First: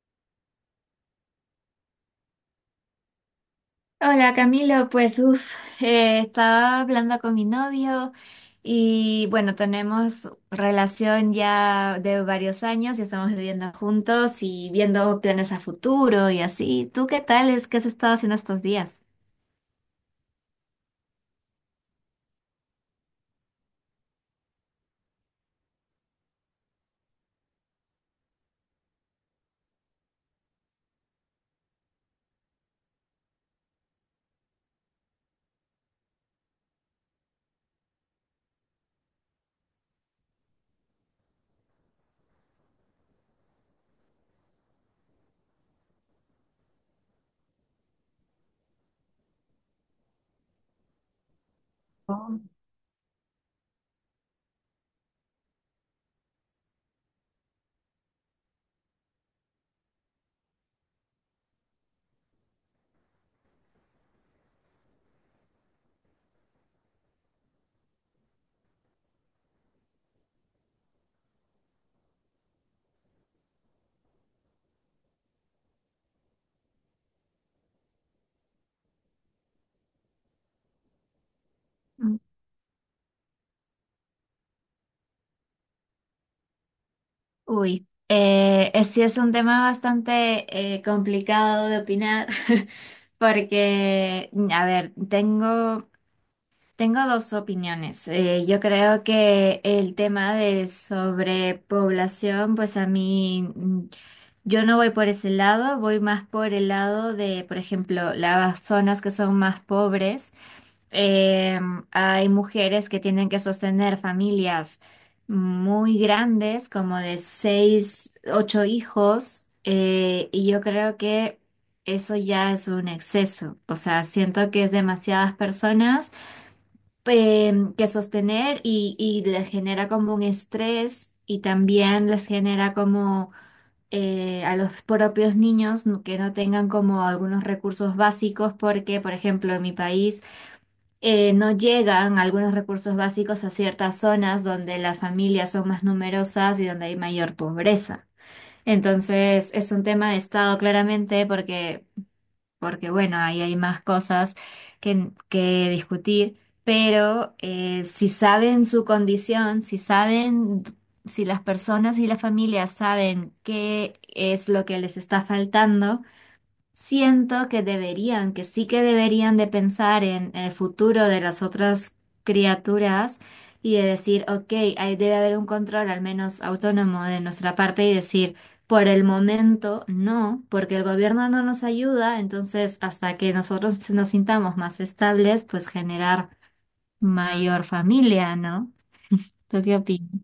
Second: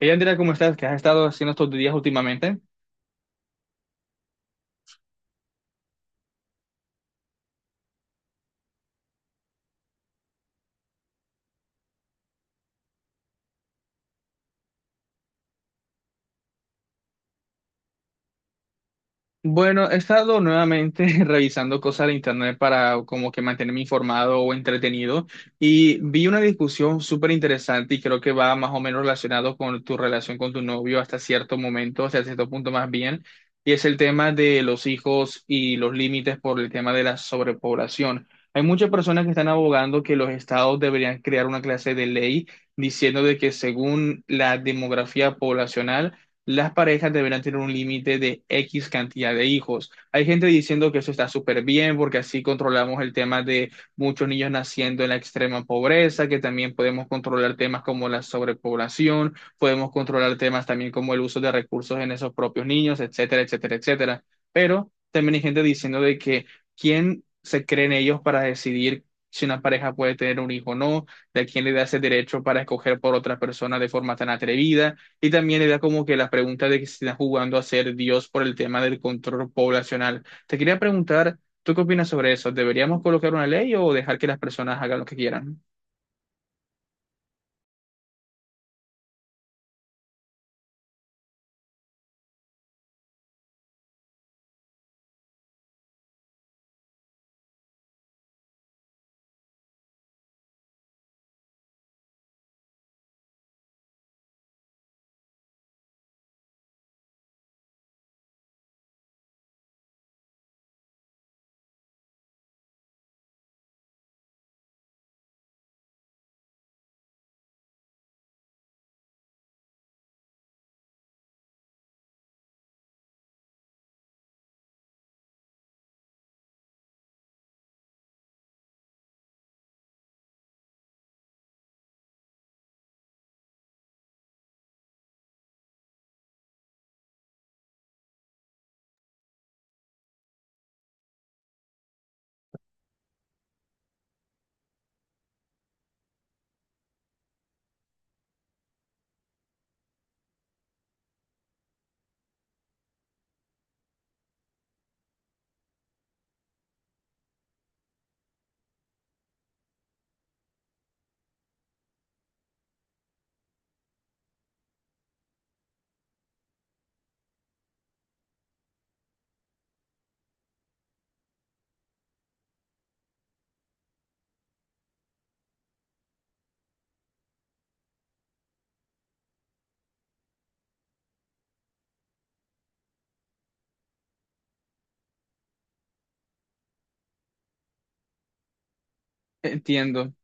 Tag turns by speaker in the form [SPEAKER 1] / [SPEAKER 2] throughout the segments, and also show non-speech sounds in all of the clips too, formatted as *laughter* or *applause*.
[SPEAKER 1] Ella dirá cómo estás, qué has estado haciendo estos días últimamente.
[SPEAKER 2] Hola Camilo, pues uff, estaba hablando con mi novio y bueno, tenemos relación ya de varios años y estamos viviendo juntos y viendo planes a futuro y así. ¿Tú qué tal? ¿Es que has estado haciendo estos días?
[SPEAKER 1] Bueno, he estado nuevamente *laughs* revisando cosas de internet para como que mantenerme informado o entretenido y vi una discusión súper interesante y creo que va más o menos relacionado con tu relación con tu novio hasta cierto momento, hasta cierto punto más bien, y es el tema de los hijos y los límites por el tema de la sobrepoblación. Hay muchas personas que están abogando que los estados deberían crear una clase de ley diciendo de que según la demografía poblacional las parejas deberán tener un límite de X cantidad de hijos. Hay gente diciendo que eso está súper bien porque
[SPEAKER 2] Oh.
[SPEAKER 1] así controlamos el tema de muchos niños naciendo en la extrema pobreza, que también podemos controlar temas como la sobrepoblación, podemos controlar temas también como el uso de recursos en esos propios niños, etcétera, etcétera, etcétera. Pero también hay gente diciendo de que quién se creen ellos para decidir si una pareja puede tener un hijo o no, de quién le da ese derecho para escoger por otra persona de forma tan atrevida y también era como que la pregunta de que se está jugando a ser Dios por el tema del control poblacional. Te quería preguntar, ¿tú qué opinas
[SPEAKER 2] Mm.
[SPEAKER 1] sobre eso? ¿Deberíamos colocar una ley o dejar que las personas hagan lo que quieran?
[SPEAKER 2] Uy, sí es un tema bastante complicado de opinar *laughs* porque, a ver, tengo dos opiniones. Yo creo que el tema de sobrepoblación, pues a mí, yo no voy por ese lado, voy más por el lado de, por ejemplo, las zonas que son más pobres. Eh, Hay mujeres que tienen que sostener familias muy grandes, como de seis, ocho hijos, y yo creo que eso ya es un exceso. O sea, siento que es demasiadas personas que sostener y les genera como un estrés y también les genera como a los propios niños que no tengan como algunos recursos básicos porque, por ejemplo, en mi país no llegan algunos recursos básicos a ciertas zonas donde las familias son más numerosas y donde hay mayor pobreza. Entonces, es un tema de Estado claramente porque bueno, ahí hay más cosas que discutir, pero si saben su condición, si las personas y las familias saben qué es lo que les está faltando, siento que que sí que deberían de pensar en el futuro de las otras criaturas y de decir, ok, ahí debe haber un control al menos autónomo de nuestra parte y decir, por el momento no, porque el gobierno no nos ayuda, entonces hasta que nosotros nos sintamos más estables, pues generar mayor familia, ¿no? ¿Tú qué
[SPEAKER 1] Entiendo.
[SPEAKER 2] opinas?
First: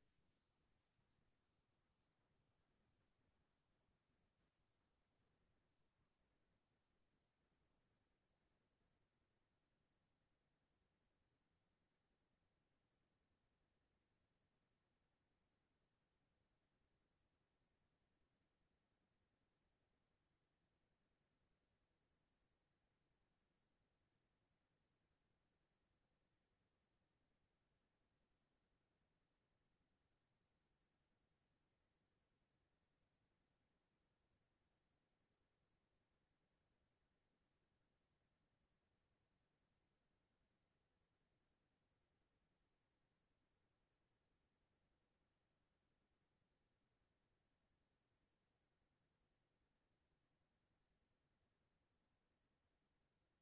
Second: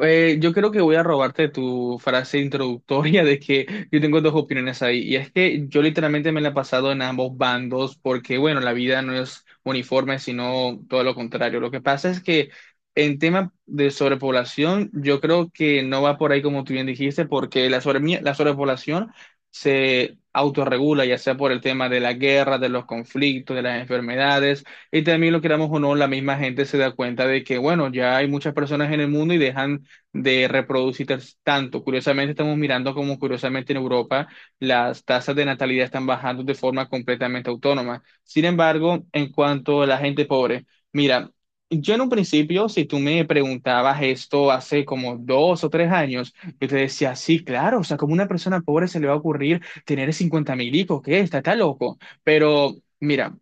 [SPEAKER 1] Yo creo que voy a robarte tu frase introductoria de que yo tengo dos opiniones ahí. Y es que yo literalmente me la he pasado en ambos bandos porque, bueno, la vida no es uniforme, sino todo lo contrario. Lo que pasa es que en tema de sobrepoblación, yo creo que no va por ahí como tú bien dijiste, porque la sobrepoblación se autorregula, ya sea por el tema de la guerra, de los conflictos, de las enfermedades. Y también lo queramos o no, la misma gente se da cuenta de que, bueno, ya hay muchas personas en el mundo y dejan de reproducir tanto. Curiosamente, estamos mirando como curiosamente en Europa las tasas de natalidad están bajando de forma completamente autónoma. Sin embargo, en cuanto a la gente pobre, mira, yo en un principio, si tú me preguntabas esto hace como dos o tres años, yo te decía, sí, claro, o sea, como una persona pobre se le va a ocurrir tener 50 mil hijos, ¿qué? Está loco. Pero mira.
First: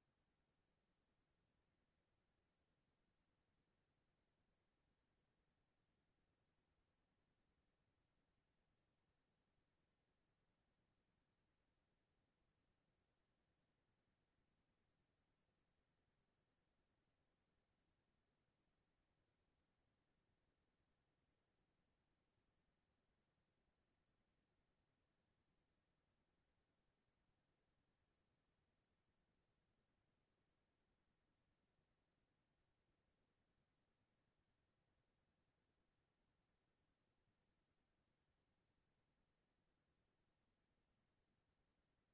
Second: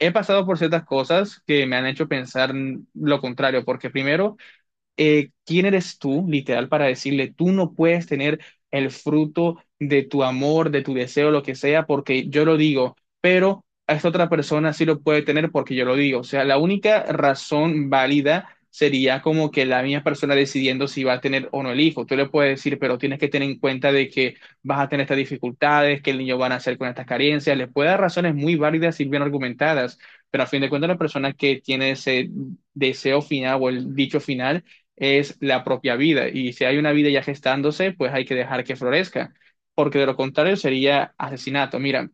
[SPEAKER 1] He pasado por ciertas cosas que me han hecho pensar lo contrario, porque primero, ¿quién eres tú, literal, para decirle, tú no puedes tener el fruto de tu amor, de tu deseo, lo que sea, porque yo lo digo, pero a esta otra persona sí lo puede tener porque yo lo digo? O sea, la única razón válida sería como que la misma persona decidiendo si va a tener o no el hijo. Tú le puedes decir, pero tienes que tener en cuenta de que vas a tener estas dificultades, que el niño va a nacer con estas carencias. Le puede dar razones muy válidas y bien argumentadas, pero a fin de cuentas la persona que tiene ese deseo final o el dicho final es la propia vida. Y si hay una vida ya gestándose, pues hay que dejar que florezca, porque de lo contrario sería asesinato. Mira,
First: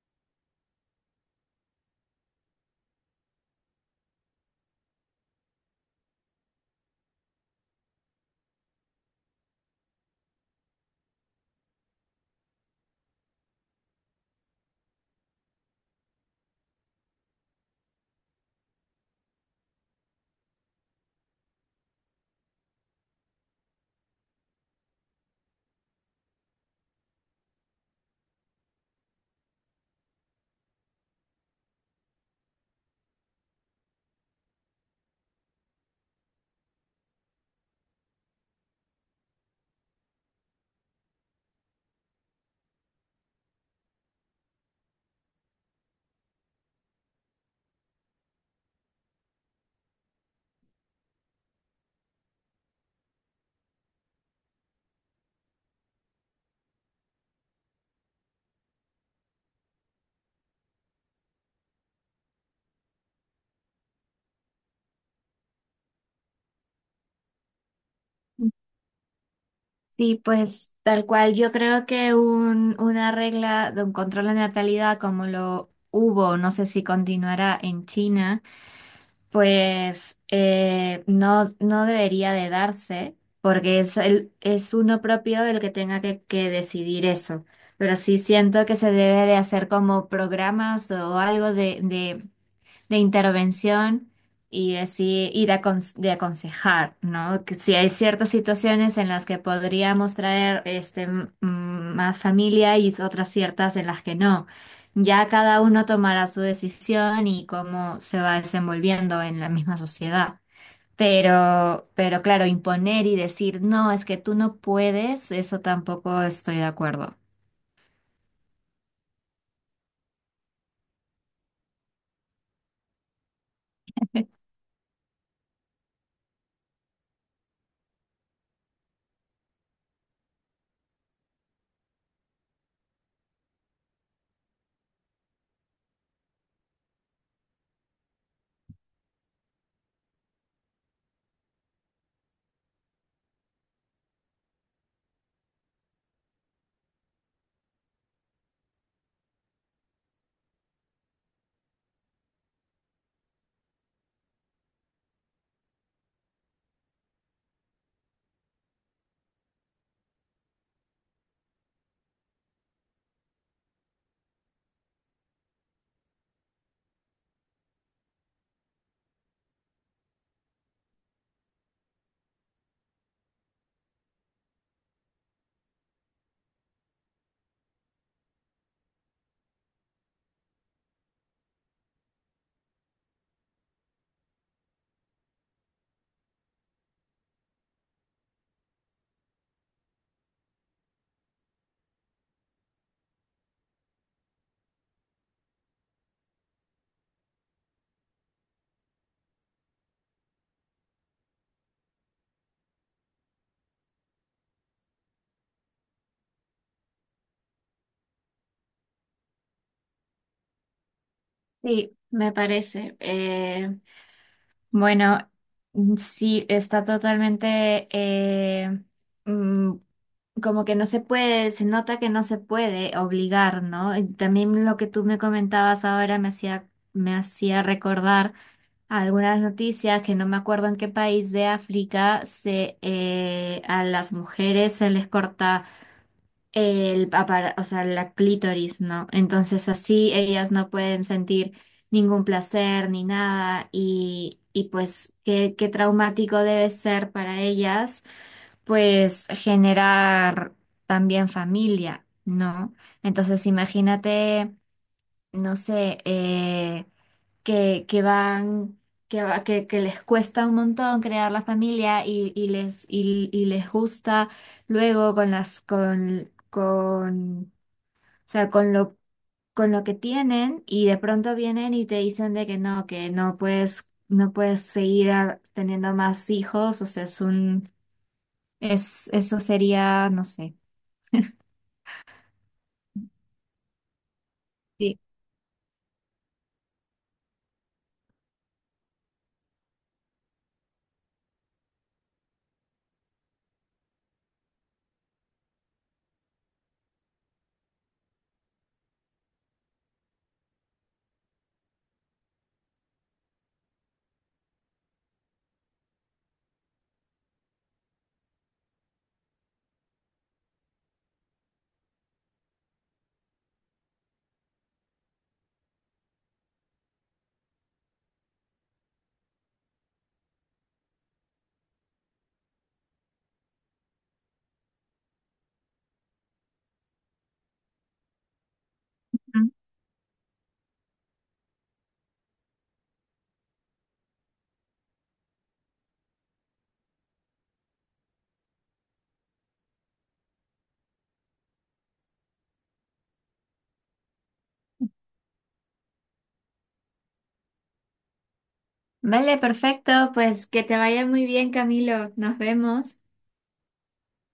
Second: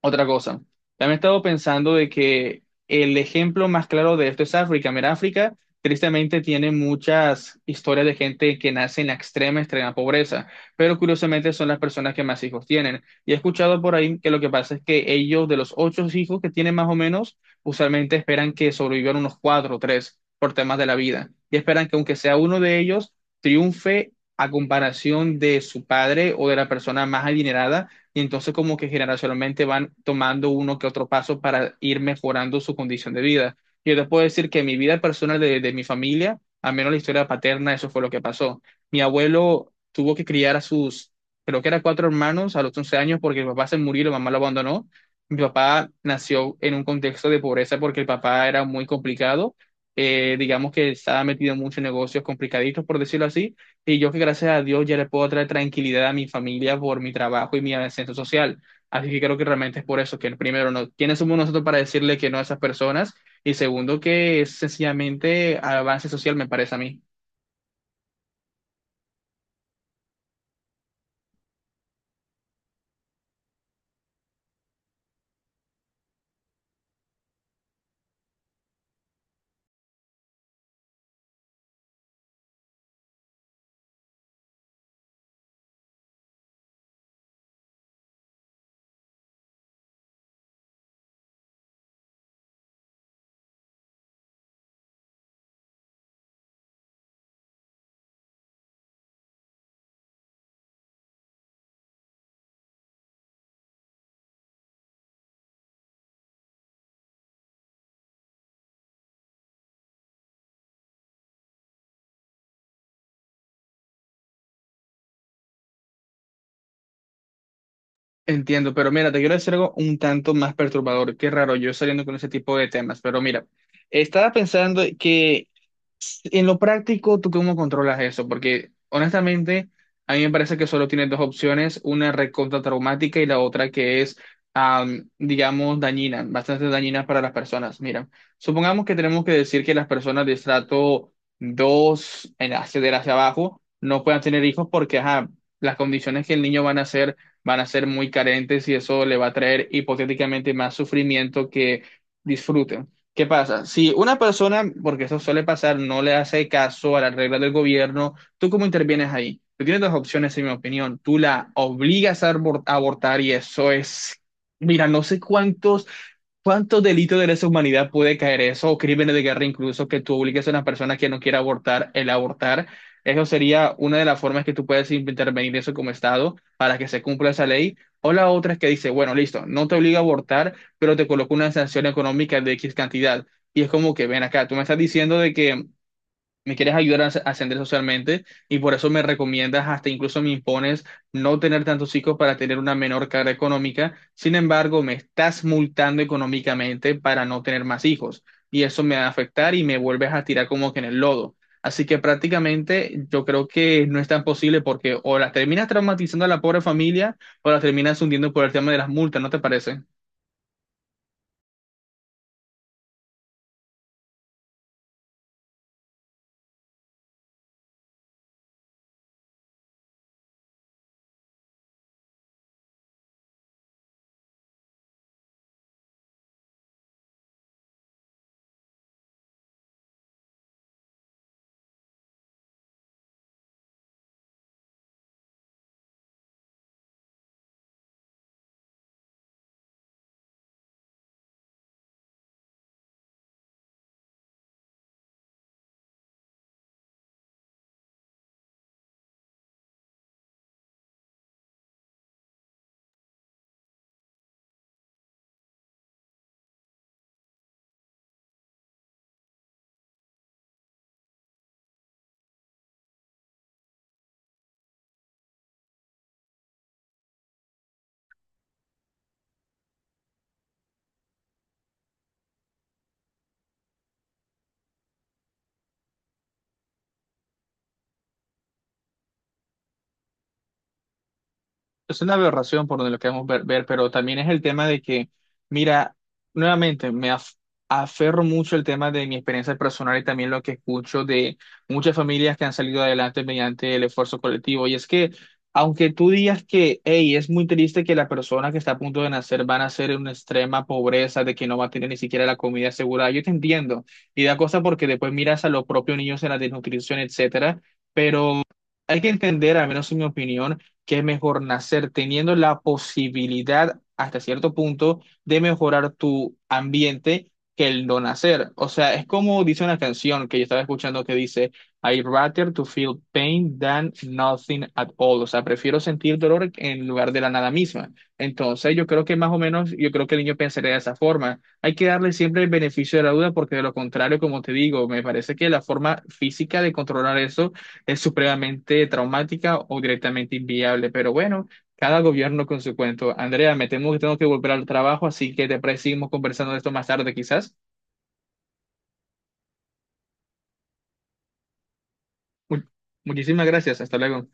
[SPEAKER 1] otra cosa, también he estado pensando de que el ejemplo más claro de esto es África. Mira, África tristemente tiene muchas historias de gente que nace en la extrema, extrema pobreza, pero curiosamente son las personas que más hijos tienen. Y he escuchado por ahí que lo que pasa es que ellos, de los ocho hijos que tienen más o menos, usualmente esperan que sobrevivan unos cuatro o tres por temas de la vida. Y esperan que aunque sea uno de ellos, triunfe a comparación de su padre o de la persona más adinerada y entonces como que generacionalmente van tomando uno que otro paso para ir mejorando su condición de vida. Yo te puedo decir que en mi vida personal de mi familia, al menos la historia paterna, eso fue lo que pasó. Mi abuelo tuvo que criar a sus, creo que eran cuatro hermanos a los 11 años porque el papá se murió y la mamá lo abandonó. Mi papá nació en un contexto de pobreza porque el papá era muy complicado. Digamos que estaba metido en muchos negocios complicaditos, por decirlo así. Y yo que gracias a Dios ya le puedo traer tranquilidad a mi familia por mi trabajo y mi ascenso social. Así que creo que realmente es por eso que primero, no, ¿quiénes somos nosotros para decirle que no a esas personas? Y segundo, que es sencillamente avance social, me parece a mí.
[SPEAKER 2] Sí, pues tal cual. Yo creo que una regla de un control de natalidad como lo hubo, no sé si continuará en China, pues no debería de darse, porque es uno propio el que tenga que decidir eso. Pero sí siento que se debe de hacer como programas o algo de intervención y decir, de aconsejar, ¿no? Que si hay ciertas situaciones en las que podríamos traer más familia y otras ciertas en las que no. Ya cada uno tomará su decisión y cómo se va desenvolviendo en la misma sociedad. Pero claro, imponer y decir, no, es que tú no puedes, eso tampoco estoy de acuerdo.
[SPEAKER 1] Entiendo, pero mira, te quiero decir algo un tanto más perturbador. Qué raro yo saliendo con ese tipo de temas, pero mira, estaba pensando que en lo práctico, ¿tú cómo controlas eso? Porque honestamente, a mí me parece que solo tienes dos opciones, una recontra traumática y la otra que es, digamos, dañina, bastante dañina para las personas. Mira, supongamos que tenemos que decir que las personas de estrato 2, en acceder hacia abajo no puedan tener hijos porque, ajá, las condiciones que el niño van a hacer van a ser muy carentes y eso le va a traer hipotéticamente más sufrimiento que disfrute. ¿Qué pasa? Si una persona, porque eso suele pasar, no le hace caso a las reglas del gobierno, ¿tú cómo intervienes ahí? Tú tienes dos opciones, en mi opinión. Tú la obligas a a abortar y eso es, mira, no sé cuántos delitos de lesa humanidad puede caer eso, o crímenes de guerra incluso, que tú obligues a una persona que no quiera abortar el abortar. Eso sería una de las formas que tú puedes intervenir eso como Estado para que se cumpla esa ley. O la otra es que dice, bueno, listo, no te obliga a abortar pero te colocó una sanción económica de X cantidad. Y es como que, ven acá, tú me estás diciendo de que me quieres ayudar a ascender socialmente y por eso me recomiendas, hasta incluso me impones no tener tantos hijos para tener una menor carga económica. Sin embargo, me estás multando económicamente para no tener más hijos. Y eso me va a afectar y me vuelves a tirar como que en el lodo. Así que prácticamente yo creo que no es tan posible porque o la terminas traumatizando a la pobre familia o la terminas hundiendo por el tema de las multas, ¿no te parece?
[SPEAKER 2] Sí, me parece. Bueno, sí, está totalmente mm, como que no se puede, se nota que no se puede obligar, ¿no? Y también lo que tú me comentabas ahora me hacía recordar algunas noticias que no me acuerdo en qué país de África se a las mujeres se les corta o sea, la clítoris, ¿no? Entonces así ellas no pueden sentir ningún placer ni nada y pues qué traumático debe ser para ellas, pues generar también familia, ¿no? Entonces imagínate, no sé, que van, que, va- que les cuesta un montón crear la familia y les gusta luego con las, con, o sea, con lo que tienen y de pronto vienen y te dicen de que no puedes, no puedes teniendo más hijos, o sea, eso sería, no sé.
[SPEAKER 1] Es una aberración por donde lo queremos ver, ver, pero también es el tema de
[SPEAKER 2] Sí.
[SPEAKER 1] que, mira, nuevamente aferro mucho el tema de mi experiencia personal y también lo que escucho de muchas familias que han salido adelante mediante el esfuerzo colectivo. Y es que, aunque tú digas que, hey, es muy triste que la persona que está a punto de nacer va a nacer en una extrema pobreza, de que no va a tener ni siquiera la comida asegurada, yo te entiendo. Y da cosa porque después miras a los propios niños en la desnutrición, etcétera, pero hay que entender, al menos en mi opinión, que es mejor nacer teniendo la posibilidad hasta cierto punto de mejorar tu ambiente que el no nacer. O sea, es como dice una canción que yo estaba escuchando que dice, I rather to feel pain than nothing at all. O sea, prefiero sentir dolor en lugar de la nada misma. Entonces, yo creo que más o
[SPEAKER 2] Ujú.
[SPEAKER 1] menos, yo creo que el niño pensaría de esa forma. Hay que darle siempre el beneficio de la duda porque de lo contrario, como te digo, me parece que la forma física de controlar eso es supremamente traumática o directamente inviable. Pero bueno, cada gobierno con su cuento. Andrea, me temo que tengo que volver al trabajo, así que te parece seguimos conversando de esto más tarde, quizás.
[SPEAKER 2] Vale, perfecto, pues que te vaya muy bien, Camilo. Nos
[SPEAKER 1] Mu-
[SPEAKER 2] vemos.
[SPEAKER 1] Muchísimas gracias. Hasta luego.